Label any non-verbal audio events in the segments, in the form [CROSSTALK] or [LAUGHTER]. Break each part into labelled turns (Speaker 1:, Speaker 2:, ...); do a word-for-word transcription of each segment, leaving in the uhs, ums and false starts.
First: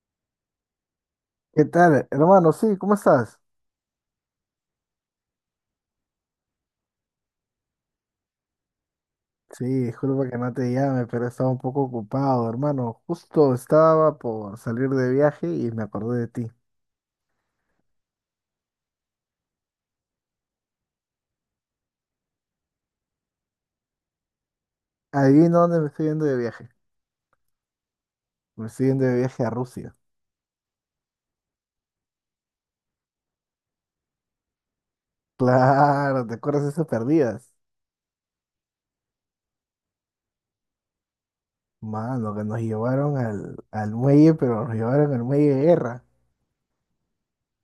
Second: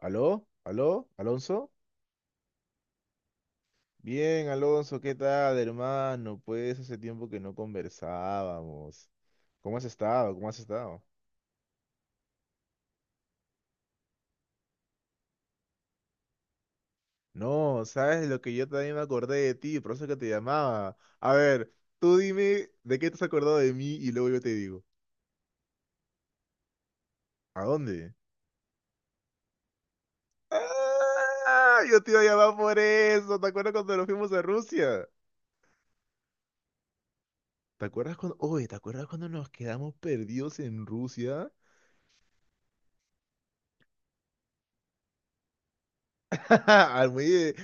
Speaker 1: ¿Aló? ¿Aló?
Speaker 2: ¿Qué
Speaker 1: ¿Alonso?
Speaker 2: tal, hermano? Sí, ¿cómo estás?
Speaker 1: Bien, Alonso, ¿qué tal, hermano? Pues hace tiempo que no conversábamos.
Speaker 2: Sí,
Speaker 1: ¿Cómo has
Speaker 2: disculpa
Speaker 1: estado?
Speaker 2: que
Speaker 1: ¿Cómo
Speaker 2: no
Speaker 1: has
Speaker 2: te
Speaker 1: estado?
Speaker 2: llame, pero estaba un poco ocupado, hermano. Justo estaba por salir de viaje y me acordé de ti.
Speaker 1: No, sabes lo que yo también me acordé de ti, por eso que te llamaba. A ver, tú dime de qué te has acordado de mí y luego yo te digo.
Speaker 2: Adivina dónde me estoy yendo de viaje.
Speaker 1: ¿A dónde?
Speaker 2: Me estoy yendo de viaje a Rusia. [LAUGHS]
Speaker 1: ¡Ah! Yo te iba a llamar por eso. ¿Te acuerdas cuando nos fuimos a Rusia?
Speaker 2: Claro, ¿te acuerdas de esas perdidas?
Speaker 1: ¿Te acuerdas cuando, oye, ¿te acuerdas cuando nos quedamos perdidos en Rusia?
Speaker 2: Mano, que nos llevaron al, al muelle, pero nos llevaron al muelle de guerra.
Speaker 1: [LAUGHS] Al muelle.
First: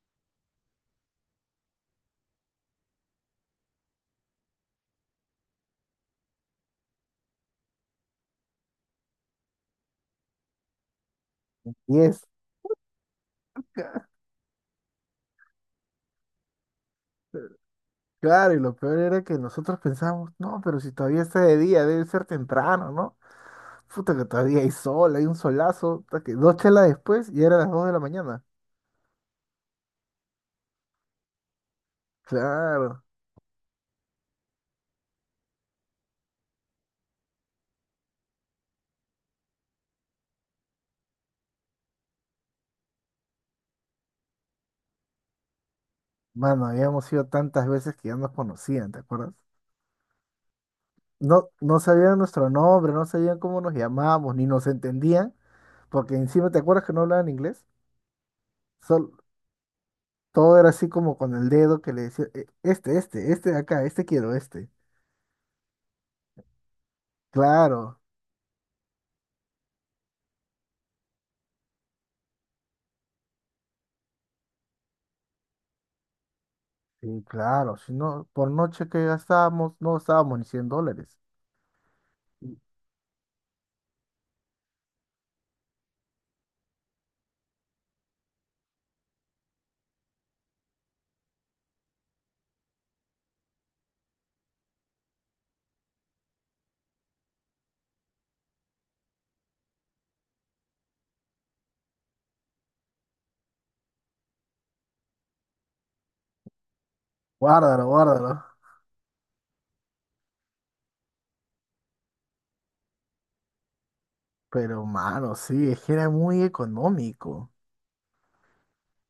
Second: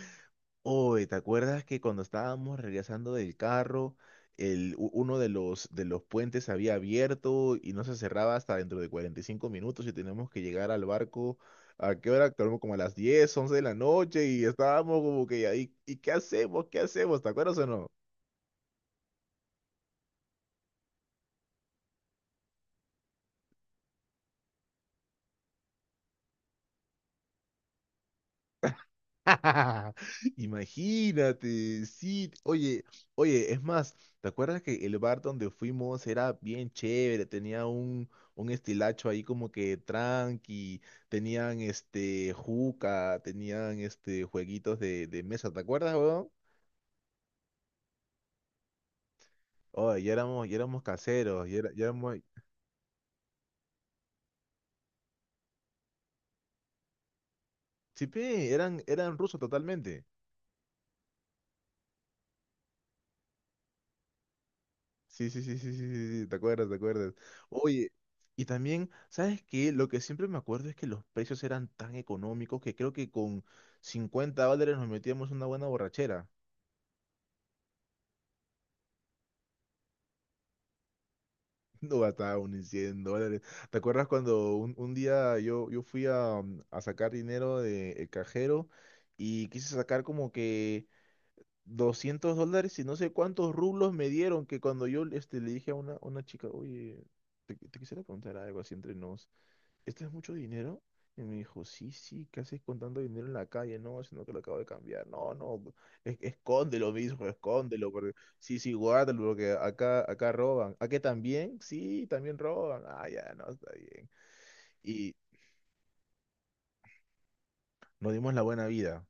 Speaker 1: Oye, ¿te acuerdas que cuando estábamos regresando del carro, el, u- uno de los, de los puentes había abierto y no se cerraba hasta dentro de cuarenta y cinco minutos y teníamos que llegar al barco a
Speaker 2: Y
Speaker 1: qué
Speaker 2: es.
Speaker 1: hora? Como, como a las diez, once de la
Speaker 2: [LAUGHS]
Speaker 1: noche y estábamos como que ahí, ¿y qué hacemos? ¿Qué hacemos? ¿Te acuerdas o no?
Speaker 2: Claro, y lo peor era que nosotros pensábamos, no, pero si todavía está de día, debe ser temprano, ¿no? Puta que todavía hay sol, hay un solazo, puta que dos chelas después y era las dos de la mañana.
Speaker 1: [LAUGHS] Imagínate, sí. Oye,
Speaker 2: Claro.
Speaker 1: oye, es más, ¿te acuerdas que el bar donde fuimos era bien chévere? Tenía un, un estilacho ahí como que tranqui, tenían este juca, tenían este jueguitos de, de mesa, ¿te acuerdas, weón?
Speaker 2: Mano, habíamos ido tantas veces que ya nos conocían, ¿te acuerdas?
Speaker 1: Oye, ya éramos, ya éramos caseros,
Speaker 2: No,
Speaker 1: ya, era-
Speaker 2: no
Speaker 1: ya éramos.
Speaker 2: sabían nuestro nombre, no sabían cómo nos llamábamos, ni nos entendían, porque encima, ¿te acuerdas que no hablaban inglés?
Speaker 1: Sí, pe, eran, eran
Speaker 2: Sol-
Speaker 1: rusos totalmente.
Speaker 2: Todo era así como con el dedo que le decía: "Eh, este, este, este de acá, este quiero, este".
Speaker 1: Sí, sí, sí, sí, sí, sí, sí, te acuerdas, te acuerdas. Oye,
Speaker 2: Claro.
Speaker 1: y también, ¿sabes qué? Lo que siempre me acuerdo es que los precios eran tan económicos que creo que con cincuenta dólares nos metíamos una buena borrachera. [LAUGHS]
Speaker 2: Sí, claro, si no, por noche que gastábamos, no gastábamos ni cien dólares.
Speaker 1: No gastaba ni cien dólares. ¿Te acuerdas cuando un, un día yo, yo fui a, um, a sacar dinero del cajero y quise sacar como que doscientos dólares y no sé cuántos rublos me dieron que cuando yo este, le dije a una, una chica, oye, te, te quisiera preguntar algo así entre nos. ¿Esto es mucho dinero? Y me dijo, sí, sí, ¿qué haces con tanto dinero en la calle? No, sino que lo acabo de cambiar. No, no, es- escóndelo, mismo,
Speaker 2: Guárdalo,
Speaker 1: escóndelo. Porque.
Speaker 2: guárdalo.
Speaker 1: Sí, sí, guárdalo, porque acá, acá roban. ¿A qué también? Sí, también roban. Ah, ya, no, está bien.
Speaker 2: Pero,
Speaker 1: Y
Speaker 2: mano, sí, es que era muy económico.
Speaker 1: nos dimos la buena vida.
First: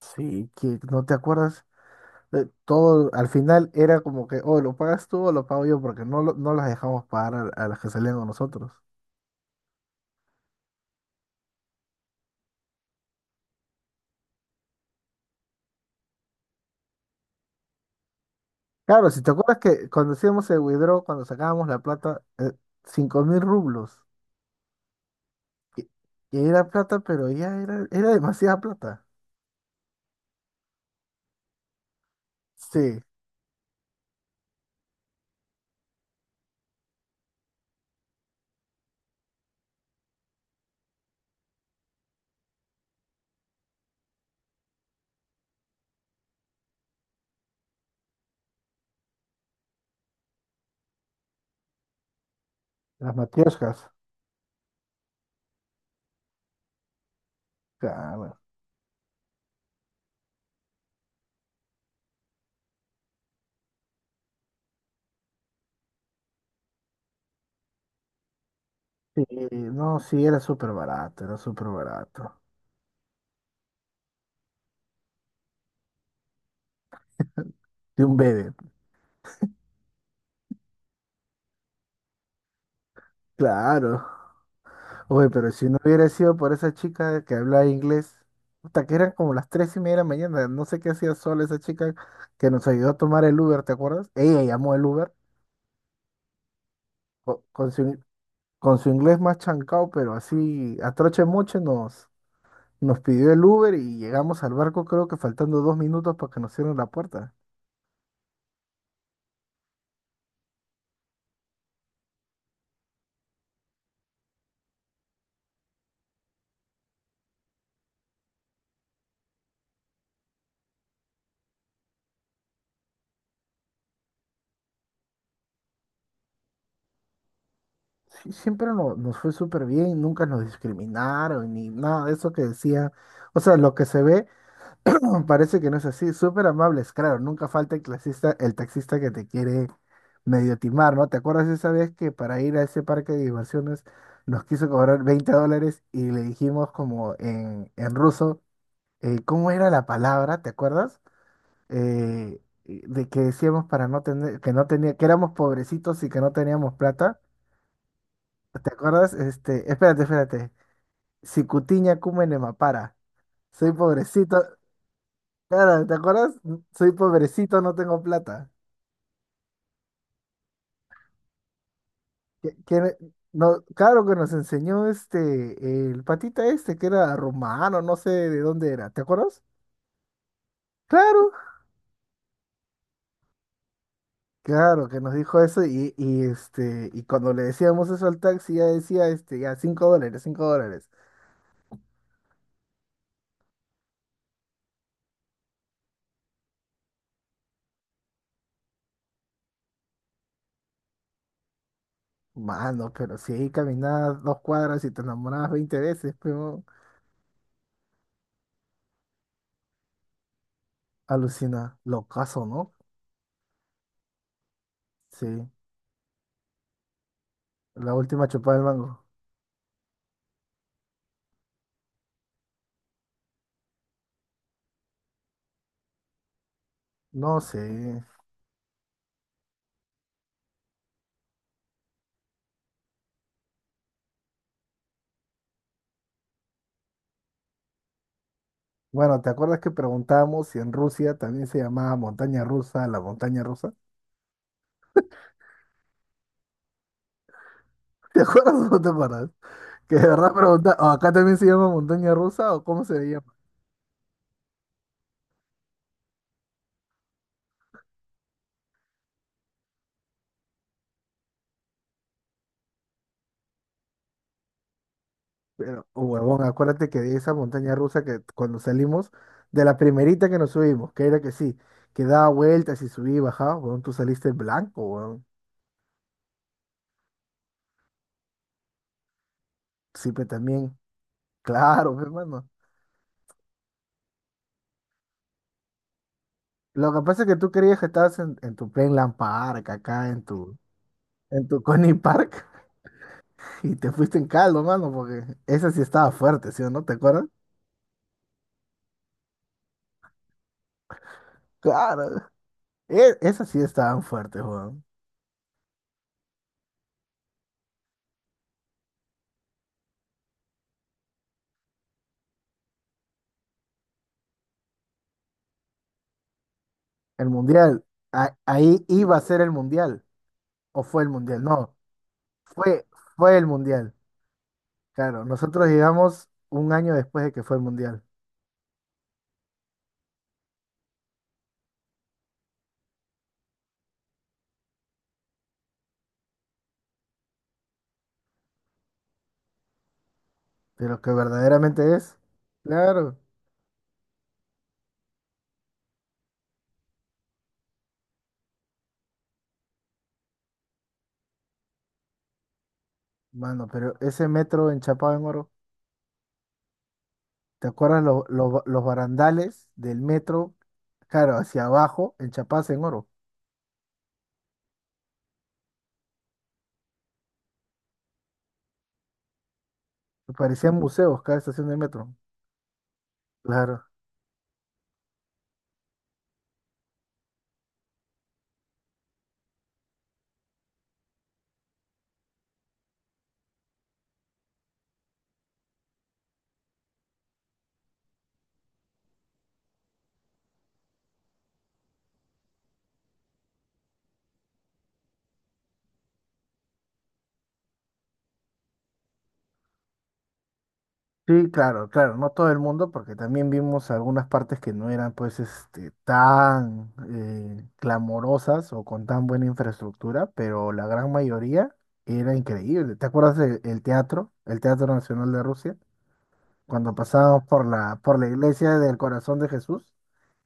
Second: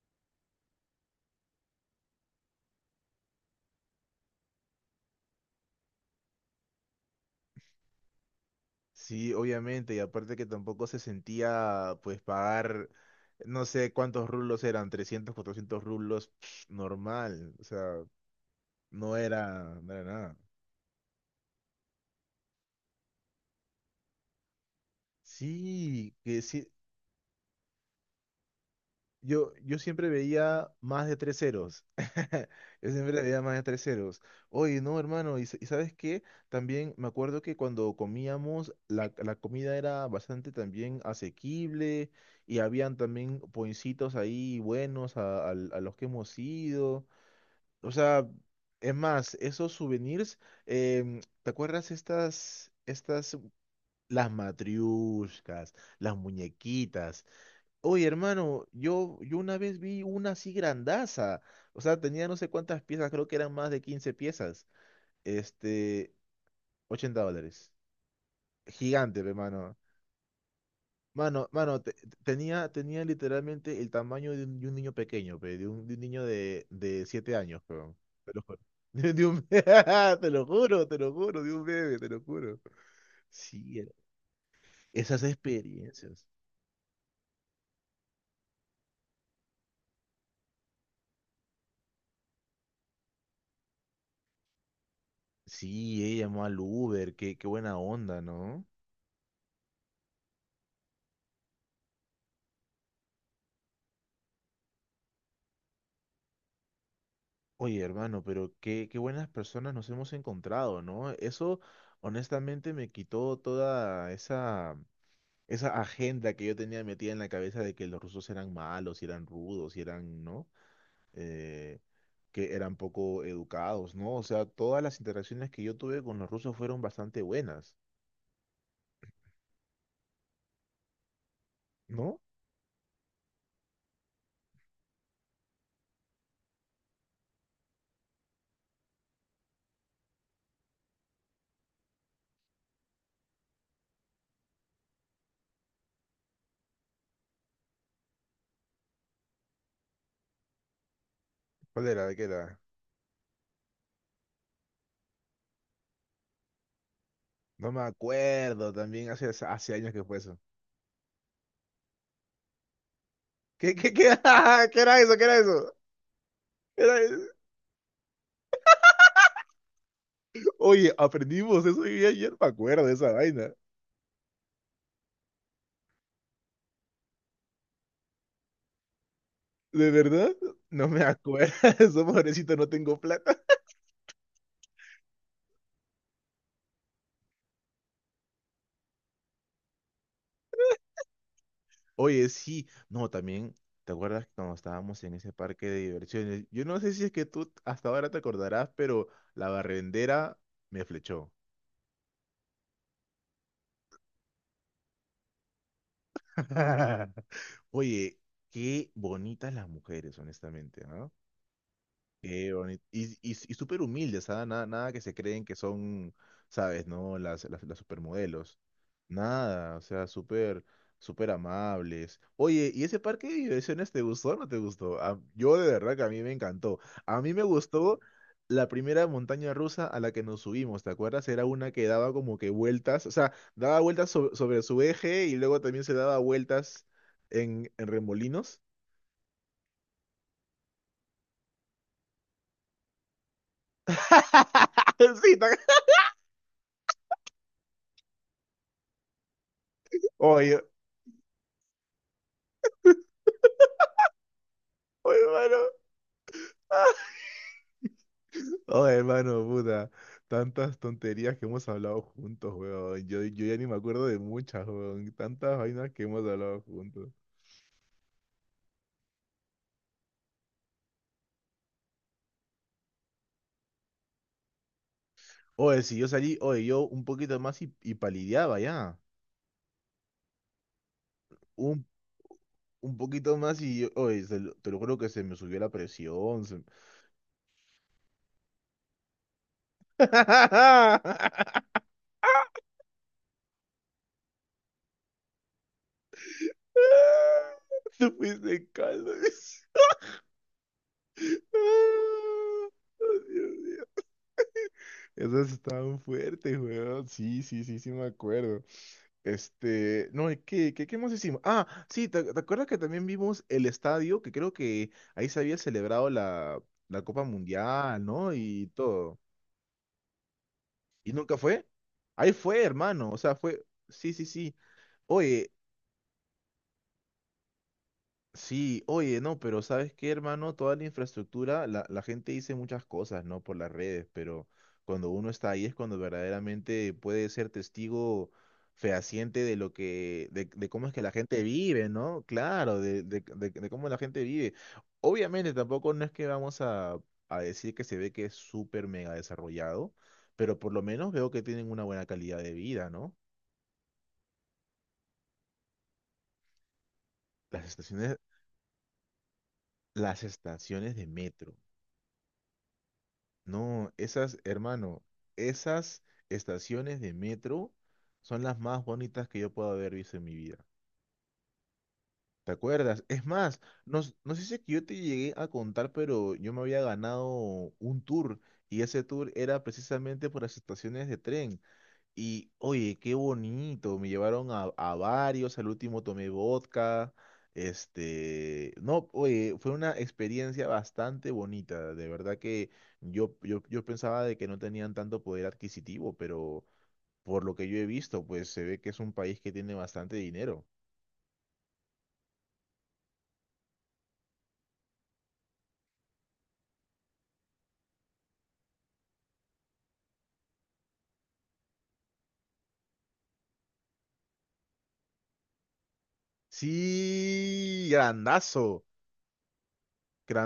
Speaker 2: Sí, que no te acuerdas. Eh, todo, al final era como que o lo pagas tú o lo pago yo, porque no, lo- no las dejamos pagar a, a las que salían con nosotros.
Speaker 1: Sí, obviamente, y aparte que tampoco se sentía, pues, pagar, no sé cuántos rublos eran, trescientos cuatrocientos rublos, psh, normal. O sea,
Speaker 2: Claro,
Speaker 1: no
Speaker 2: si te acuerdas
Speaker 1: era,
Speaker 2: que
Speaker 1: no era
Speaker 2: cuando
Speaker 1: nada.
Speaker 2: hacíamos el withdraw, cuando sacábamos la plata, eh, cinco mil rublos, que,
Speaker 1: Sí,
Speaker 2: que
Speaker 1: que sí.
Speaker 2: era plata, pero ya era, era demasiada plata.
Speaker 1: Yo, yo siempre veía más de tres ceros. [LAUGHS] Yo
Speaker 2: Sí,
Speaker 1: siempre veía más de tres ceros. Oye, no, hermano, y, s- y ¿sabes qué? También me acuerdo que cuando comíamos, la, la comida era bastante también asequible y habían también poincitos ahí buenos a, al- a los que hemos ido. O sea, es más, esos souvenirs, em, ¿te acuerdas estas,
Speaker 2: las
Speaker 1: estas,
Speaker 2: matrioshkas.
Speaker 1: las matriushkas, las muñequitas? Oye,
Speaker 2: Claro.
Speaker 1: hermano, yo, yo una vez vi una así grandaza. O sea, tenía no sé cuántas piezas, creo que eran más de quince piezas. Este, ochenta dólares. Gigante,
Speaker 2: Sí,
Speaker 1: pe, mano.
Speaker 2: no, sí, era súper barato, era
Speaker 1: Mano,
Speaker 2: súper
Speaker 1: mano, te- te-
Speaker 2: barato.
Speaker 1: tenía, tenía literalmente el tamaño de un, de un niño pequeño, pe, de un, de un niño de, de siete años, peón.
Speaker 2: De un
Speaker 1: Te lo
Speaker 2: bebé,
Speaker 1: juro. [LAUGHS] De un- [LAUGHS] Te lo juro, te lo juro, de un bebé, te lo juro. Sí, era-
Speaker 2: claro.
Speaker 1: esas
Speaker 2: Oye, pero si no hubiera
Speaker 1: experiencias.
Speaker 2: sido por esa chica que hablaba inglés, hasta que eran como las tres y media de la mañana, no sé qué hacía sola esa chica que nos ayudó a tomar el Uber, ¿te acuerdas? Ella llamó el Uber
Speaker 1: Sí, ella llamó al Uber, qué,
Speaker 2: co-
Speaker 1: qué
Speaker 2: con
Speaker 1: buena
Speaker 2: su, in-
Speaker 1: onda, ¿no?
Speaker 2: con su inglés más chancado, pero así a troche moche nos, nos pidió el Uber y llegamos al barco creo que faltando dos minutos para que nos cierren la puerta.
Speaker 1: Oye, hermano, pero qué, qué buenas personas nos hemos encontrado, ¿no? Eso honestamente me quitó toda esa, esa agenda que yo tenía metida en la cabeza de que los rusos eran malos, y eran rudos, y eran, ¿no? Eh, que eran poco educados, ¿no? O sea, todas las interacciones que yo tuve con los rusos fueron bastante buenas,
Speaker 2: Sí, siempre no- nos fue súper bien, nunca nos discriminaron ni nada de
Speaker 1: ¿no?
Speaker 2: eso que decía. O sea, lo que se ve [CLEARS THROAT] parece que no es así, súper amables, claro, nunca falta el clasista, el taxista que te quiere medio timar, ¿no? ¿Te acuerdas esa vez que para ir a ese parque de diversiones nos quiso cobrar veinte dólares y le dijimos como en, en ruso, eh, ¿cómo era la palabra? ¿Te acuerdas?
Speaker 1: ¿Cuál era? ¿De qué
Speaker 2: Eh,
Speaker 1: era?
Speaker 2: de que decíamos para no tener, que no tenía, que éramos pobrecitos y que no teníamos plata.
Speaker 1: No me acuerdo,
Speaker 2: ¿Te
Speaker 1: también
Speaker 2: acuerdas?
Speaker 1: hace,
Speaker 2: Este,
Speaker 1: hace años que
Speaker 2: espérate,
Speaker 1: fue eso.
Speaker 2: espérate. Sicutiña cúmene mapara. Soy
Speaker 1: ¿Qué, qué, qué,
Speaker 2: pobrecito.
Speaker 1: [LAUGHS] qué era eso? ¿Qué era eso?
Speaker 2: Claro, ¿te acuerdas?
Speaker 1: ¿Qué
Speaker 2: Soy
Speaker 1: era
Speaker 2: pobrecito, no tengo plata.
Speaker 1: Oye, aprendimos eso y ayer me
Speaker 2: Que,
Speaker 1: acuerdo de
Speaker 2: que-
Speaker 1: esa vaina.
Speaker 2: no, claro que nos enseñó este, el patita este, que era romano, no sé de dónde era. ¿Te acuerdas?
Speaker 1: ¿De verdad? No me
Speaker 2: Claro,
Speaker 1: acuerdo. [LAUGHS] Eso, pobrecito, no tengo plata.
Speaker 2: claro, que nos dijo eso y, y este, y cuando le decíamos eso al taxi, ya decía este, ya cinco dólares, cinco dólares.
Speaker 1: Oye, sí. No, también, ¿te acuerdas cuando estábamos en ese parque de diversiones? Yo no sé si es que tú hasta ahora te acordarás, pero la barrendera me flechó.
Speaker 2: Mano, pero si ahí caminabas dos cuadras y te enamorabas veinte veces, pero
Speaker 1: [LAUGHS] Oye, qué bonitas las mujeres, honestamente, ¿no?
Speaker 2: alucina, locazo,
Speaker 1: Qué
Speaker 2: ¿no?
Speaker 1: bonito. Y, y, y súper humildes, ¿ah? Nada, nada que se
Speaker 2: Sí,
Speaker 1: creen que son, ¿sabes? ¿No? Las, las, las
Speaker 2: la última
Speaker 1: supermodelos.
Speaker 2: chupada del mango.
Speaker 1: Nada, o sea, súper, súper amables. Oye, ¿y ese parque de diversiones te gustó o no te gustó? A- yo de verdad que a mí me encantó. A mí
Speaker 2: No
Speaker 1: me
Speaker 2: sé.
Speaker 1: gustó la primera montaña rusa a la que nos subimos, ¿te acuerdas? Era una que daba como que vueltas, o sea, daba vueltas sobre, sobre su eje y luego también se daba vueltas en, en remolinos.
Speaker 2: Bueno, ¿te acuerdas que preguntamos si en Rusia también se llamaba montaña rusa, la montaña rusa?
Speaker 1: [LAUGHS] Sí. ¿te
Speaker 2: [LAUGHS] ¿Te acuerdas o no te acuerdas? Que de verdad
Speaker 1: Oye,
Speaker 2: pregunta, ¿o acá también se llama montaña rusa o cómo se llama?
Speaker 1: Oye, hermano. [LAUGHS] Oh, hermano, puta. Tantas tonterías que hemos hablado juntos, weón. Yo, yo ya ni me acuerdo de muchas, weón. Tantas
Speaker 2: Pero,
Speaker 1: vainas que
Speaker 2: oh,
Speaker 1: hemos
Speaker 2: huevón,
Speaker 1: hablado
Speaker 2: acuérdate que
Speaker 1: juntos.
Speaker 2: de esa montaña rusa que cuando salimos, de la primerita que nos subimos, que era que sí, que daba vueltas y subía y bajaba, huevón, tú saliste blanco, huevón.
Speaker 1: Oye, si yo salí, oye, yo un poquito más y, y palideaba ya.
Speaker 2: Sí, pero también,
Speaker 1: Un,
Speaker 2: claro, hermano.
Speaker 1: un poquito más y yo, oye, se lo- te lo juro que se me subió la presión. se-
Speaker 2: Lo que pasa es que tú creías que estabas en, en tu Plainland Park, acá en tu, en tu
Speaker 1: [LAUGHS]
Speaker 2: Coney Park [LAUGHS] y te fuiste en caldo, mano, porque esa sí estaba fuerte, ¿sí o no? ¿Te acuerdas?
Speaker 1: Tú fuiste caldo. [LAUGHS]
Speaker 2: Claro,
Speaker 1: Ah,
Speaker 2: e- esa
Speaker 1: Dios
Speaker 2: sí
Speaker 1: mío.
Speaker 2: estaban fuertes, Juan.
Speaker 1: Esas estaban fuertes, weón. Sí, sí, sí, sí, me acuerdo. Este, no, ¿y ¿qué, qué, qué más hicimos? Ah, sí, ¿te, te acuerdas que también vimos el estadio? Que creo que ahí se había celebrado la, la Copa
Speaker 2: El mundial,
Speaker 1: Mundial, ¿no?
Speaker 2: a-
Speaker 1: Y
Speaker 2: ahí iba
Speaker 1: todo.
Speaker 2: a ser el mundial, o fue el
Speaker 1: ¿Y nunca
Speaker 2: mundial,
Speaker 1: fue?
Speaker 2: no,
Speaker 1: Ahí fue,
Speaker 2: fue,
Speaker 1: hermano. O sea,
Speaker 2: fue el
Speaker 1: fue.
Speaker 2: mundial.
Speaker 1: Sí, sí, sí.
Speaker 2: Claro,
Speaker 1: Oye.
Speaker 2: nosotros llegamos un año después de que fue el mundial,
Speaker 1: Sí, oye, no, pero ¿sabes qué, hermano? Toda la infraestructura, la, la gente dice muchas cosas, ¿no? Por las redes, pero cuando uno está ahí es cuando verdaderamente puede ser testigo fehaciente de lo que, de, de cómo
Speaker 2: de
Speaker 1: es
Speaker 2: lo
Speaker 1: que la
Speaker 2: que
Speaker 1: gente vive,
Speaker 2: verdaderamente es.
Speaker 1: ¿no? Claro, de,
Speaker 2: Claro,
Speaker 1: de, de- de cómo la gente vive. Obviamente tampoco no es que vamos a, a decir que se ve que es súper mega desarrollado, pero por lo menos veo que tienen una buena calidad de vida, ¿no?
Speaker 2: mano, pero ese metro enchapado en oro,
Speaker 1: Las
Speaker 2: ¿te acuerdas
Speaker 1: estaciones,
Speaker 2: lo- lo- los barandales del
Speaker 1: las
Speaker 2: metro?
Speaker 1: estaciones de
Speaker 2: Claro,
Speaker 1: metro.
Speaker 2: hacia abajo, enchapados en oro.
Speaker 1: No, esas, hermano, esas estaciones de metro son las más bonitas que yo puedo haber visto en mi vida.
Speaker 2: Parecían museos cada estación de metro.
Speaker 1: ¿Te acuerdas? Es más,
Speaker 2: Claro.
Speaker 1: no, s- no sé si es que yo te llegué a contar, pero yo me había ganado un tour y ese tour era precisamente por las estaciones de tren. Y oye, qué bonito, me llevaron a, a varios, al último tomé vodka, este, no, oye, fue una experiencia bastante bonita, de verdad que yo, yo, yo pensaba de que no tenían tanto poder adquisitivo, pero por lo que yo he visto, pues se ve que es un país que tiene bastante dinero.
Speaker 2: Sí, claro, claro. No todo el mundo, porque también vimos algunas partes que no eran pues este tan eh, clamorosas o con tan buena infraestructura, pero la gran mayoría era increíble. ¿Te acuerdas del el teatro, el Teatro Nacional de Rusia? Cuando pasábamos por
Speaker 1: Sí,
Speaker 2: la, por la iglesia
Speaker 1: grandazo,
Speaker 2: del Corazón de Jesús,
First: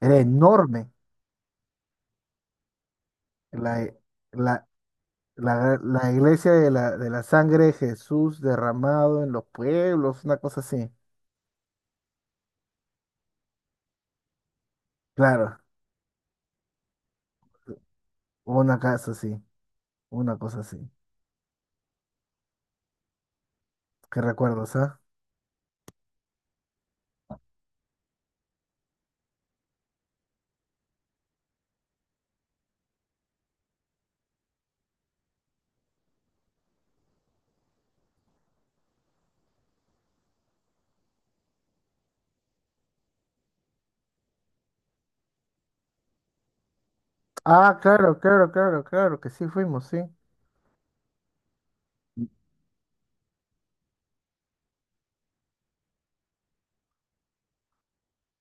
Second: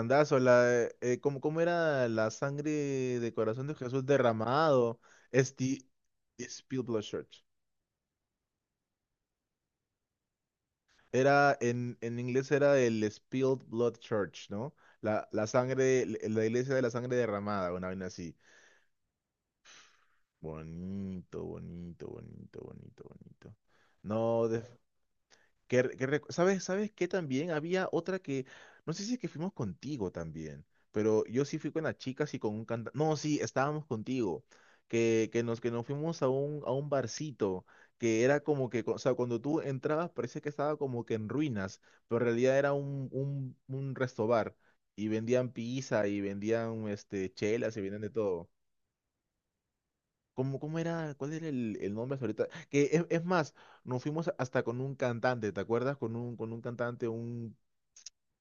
Speaker 2: era
Speaker 1: la,
Speaker 2: enorme.
Speaker 1: eh, eh, ¿cómo, cómo era la sangre de corazón de
Speaker 2: La,
Speaker 1: Jesús
Speaker 2: la,
Speaker 1: derramado?
Speaker 2: la,
Speaker 1: Esti,
Speaker 2: la iglesia de
Speaker 1: Spill
Speaker 2: la,
Speaker 1: Blood
Speaker 2: de la
Speaker 1: Church.
Speaker 2: sangre de Jesús derramado en los pueblos, una cosa así.
Speaker 1: Era, en, en inglés era el Spilled Blood Church, ¿no? La, la
Speaker 2: Claro,
Speaker 1: sangre, la iglesia de la sangre derramada, una vaina así.
Speaker 2: una casa así, una cosa así.
Speaker 1: Bonito, bonito, bonito, bonito, bonito.
Speaker 2: ¿Qué
Speaker 1: No,
Speaker 2: recuerdos, ah?
Speaker 1: que, re- que re- ¿sabes, sabes que también había otra que, no sé si es que fuimos contigo también, pero yo sí fui con las chicas y con un cantante? No, sí, estábamos contigo. Que, que nos, que nos fuimos a un, a un barcito, que era como que, o sea, cuando tú entrabas parecía que estaba como que en ruinas, pero en realidad era un, un, un resto bar, y vendían pizza y vendían este,
Speaker 2: Ah,
Speaker 1: chelas y vendían de
Speaker 2: claro,
Speaker 1: todo.
Speaker 2: claro, claro, claro, que sí fuimos, sí.
Speaker 1: ¿Cómo, cómo era? ¿Cuál era el, el nombre hasta ahorita? Que es, es más, nos fuimos hasta con un cantante, ¿te acuerdas? Con un, con un cantante, un,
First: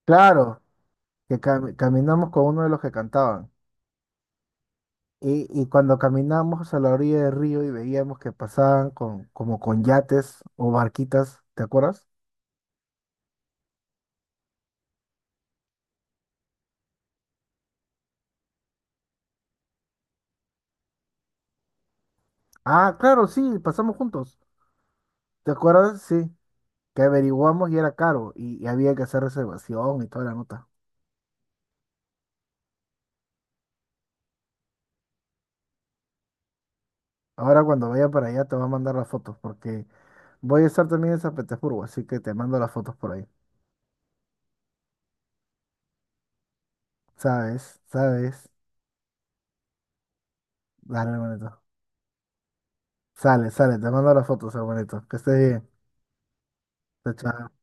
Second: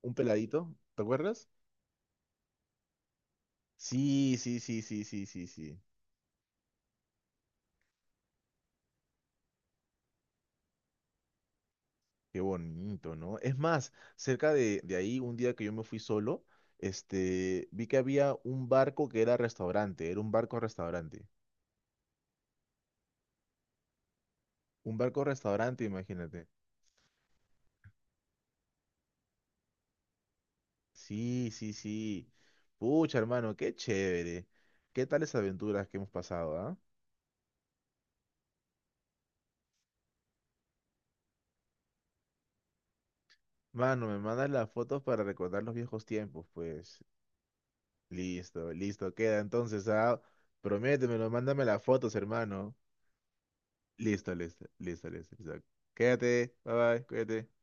Speaker 1: un
Speaker 2: Claro,
Speaker 1: peladito, ¿te
Speaker 2: que
Speaker 1: acuerdas?
Speaker 2: cami- caminamos con uno de los que cantaban.
Speaker 1: Sí, sí, sí, sí, sí, sí,
Speaker 2: Y, y
Speaker 1: sí.
Speaker 2: cuando caminamos a la orilla del río y veíamos que pasaban con, como con yates o barquitas, ¿te acuerdas?
Speaker 1: Qué bonito, ¿no? Es más, cerca de, de ahí, un día que yo me fui solo, este, vi que había un barco que era restaurante, era un barco restaurante.
Speaker 2: Ah, claro, sí, pasamos juntos.
Speaker 1: Un barco
Speaker 2: ¿Te
Speaker 1: restaurante,
Speaker 2: acuerdas? Sí,
Speaker 1: imagínate.
Speaker 2: que averiguamos y era caro y, y había que hacer reservación y toda la nota.
Speaker 1: Sí, sí, sí. Pucha, hermano, qué chévere. ¿Qué tales aventuras que hemos pasado, ah?
Speaker 2: Ahora cuando vaya para allá te voy a mandar las fotos porque voy a estar también en San Petersburgo, así que te mando las fotos por ahí.
Speaker 1: Mano, me mandas las fotos para recordar los viejos tiempos, pues.
Speaker 2: ¿Sabes? ¿Sabes?
Speaker 1: Listo, listo, queda entonces, ah.
Speaker 2: Dale,
Speaker 1: Prométemelo,
Speaker 2: hermanito.
Speaker 1: mándame las fotos, hermano.
Speaker 2: Sale, sale, te mando las
Speaker 1: Listo,
Speaker 2: fotos,
Speaker 1: listo,
Speaker 2: hermanito.
Speaker 1: listo,
Speaker 2: Que
Speaker 1: listo,
Speaker 2: estés
Speaker 1: listo.
Speaker 2: bien.
Speaker 1: Quédate, bye bye,
Speaker 2: Chao,
Speaker 1: cuídate.
Speaker 2: chao.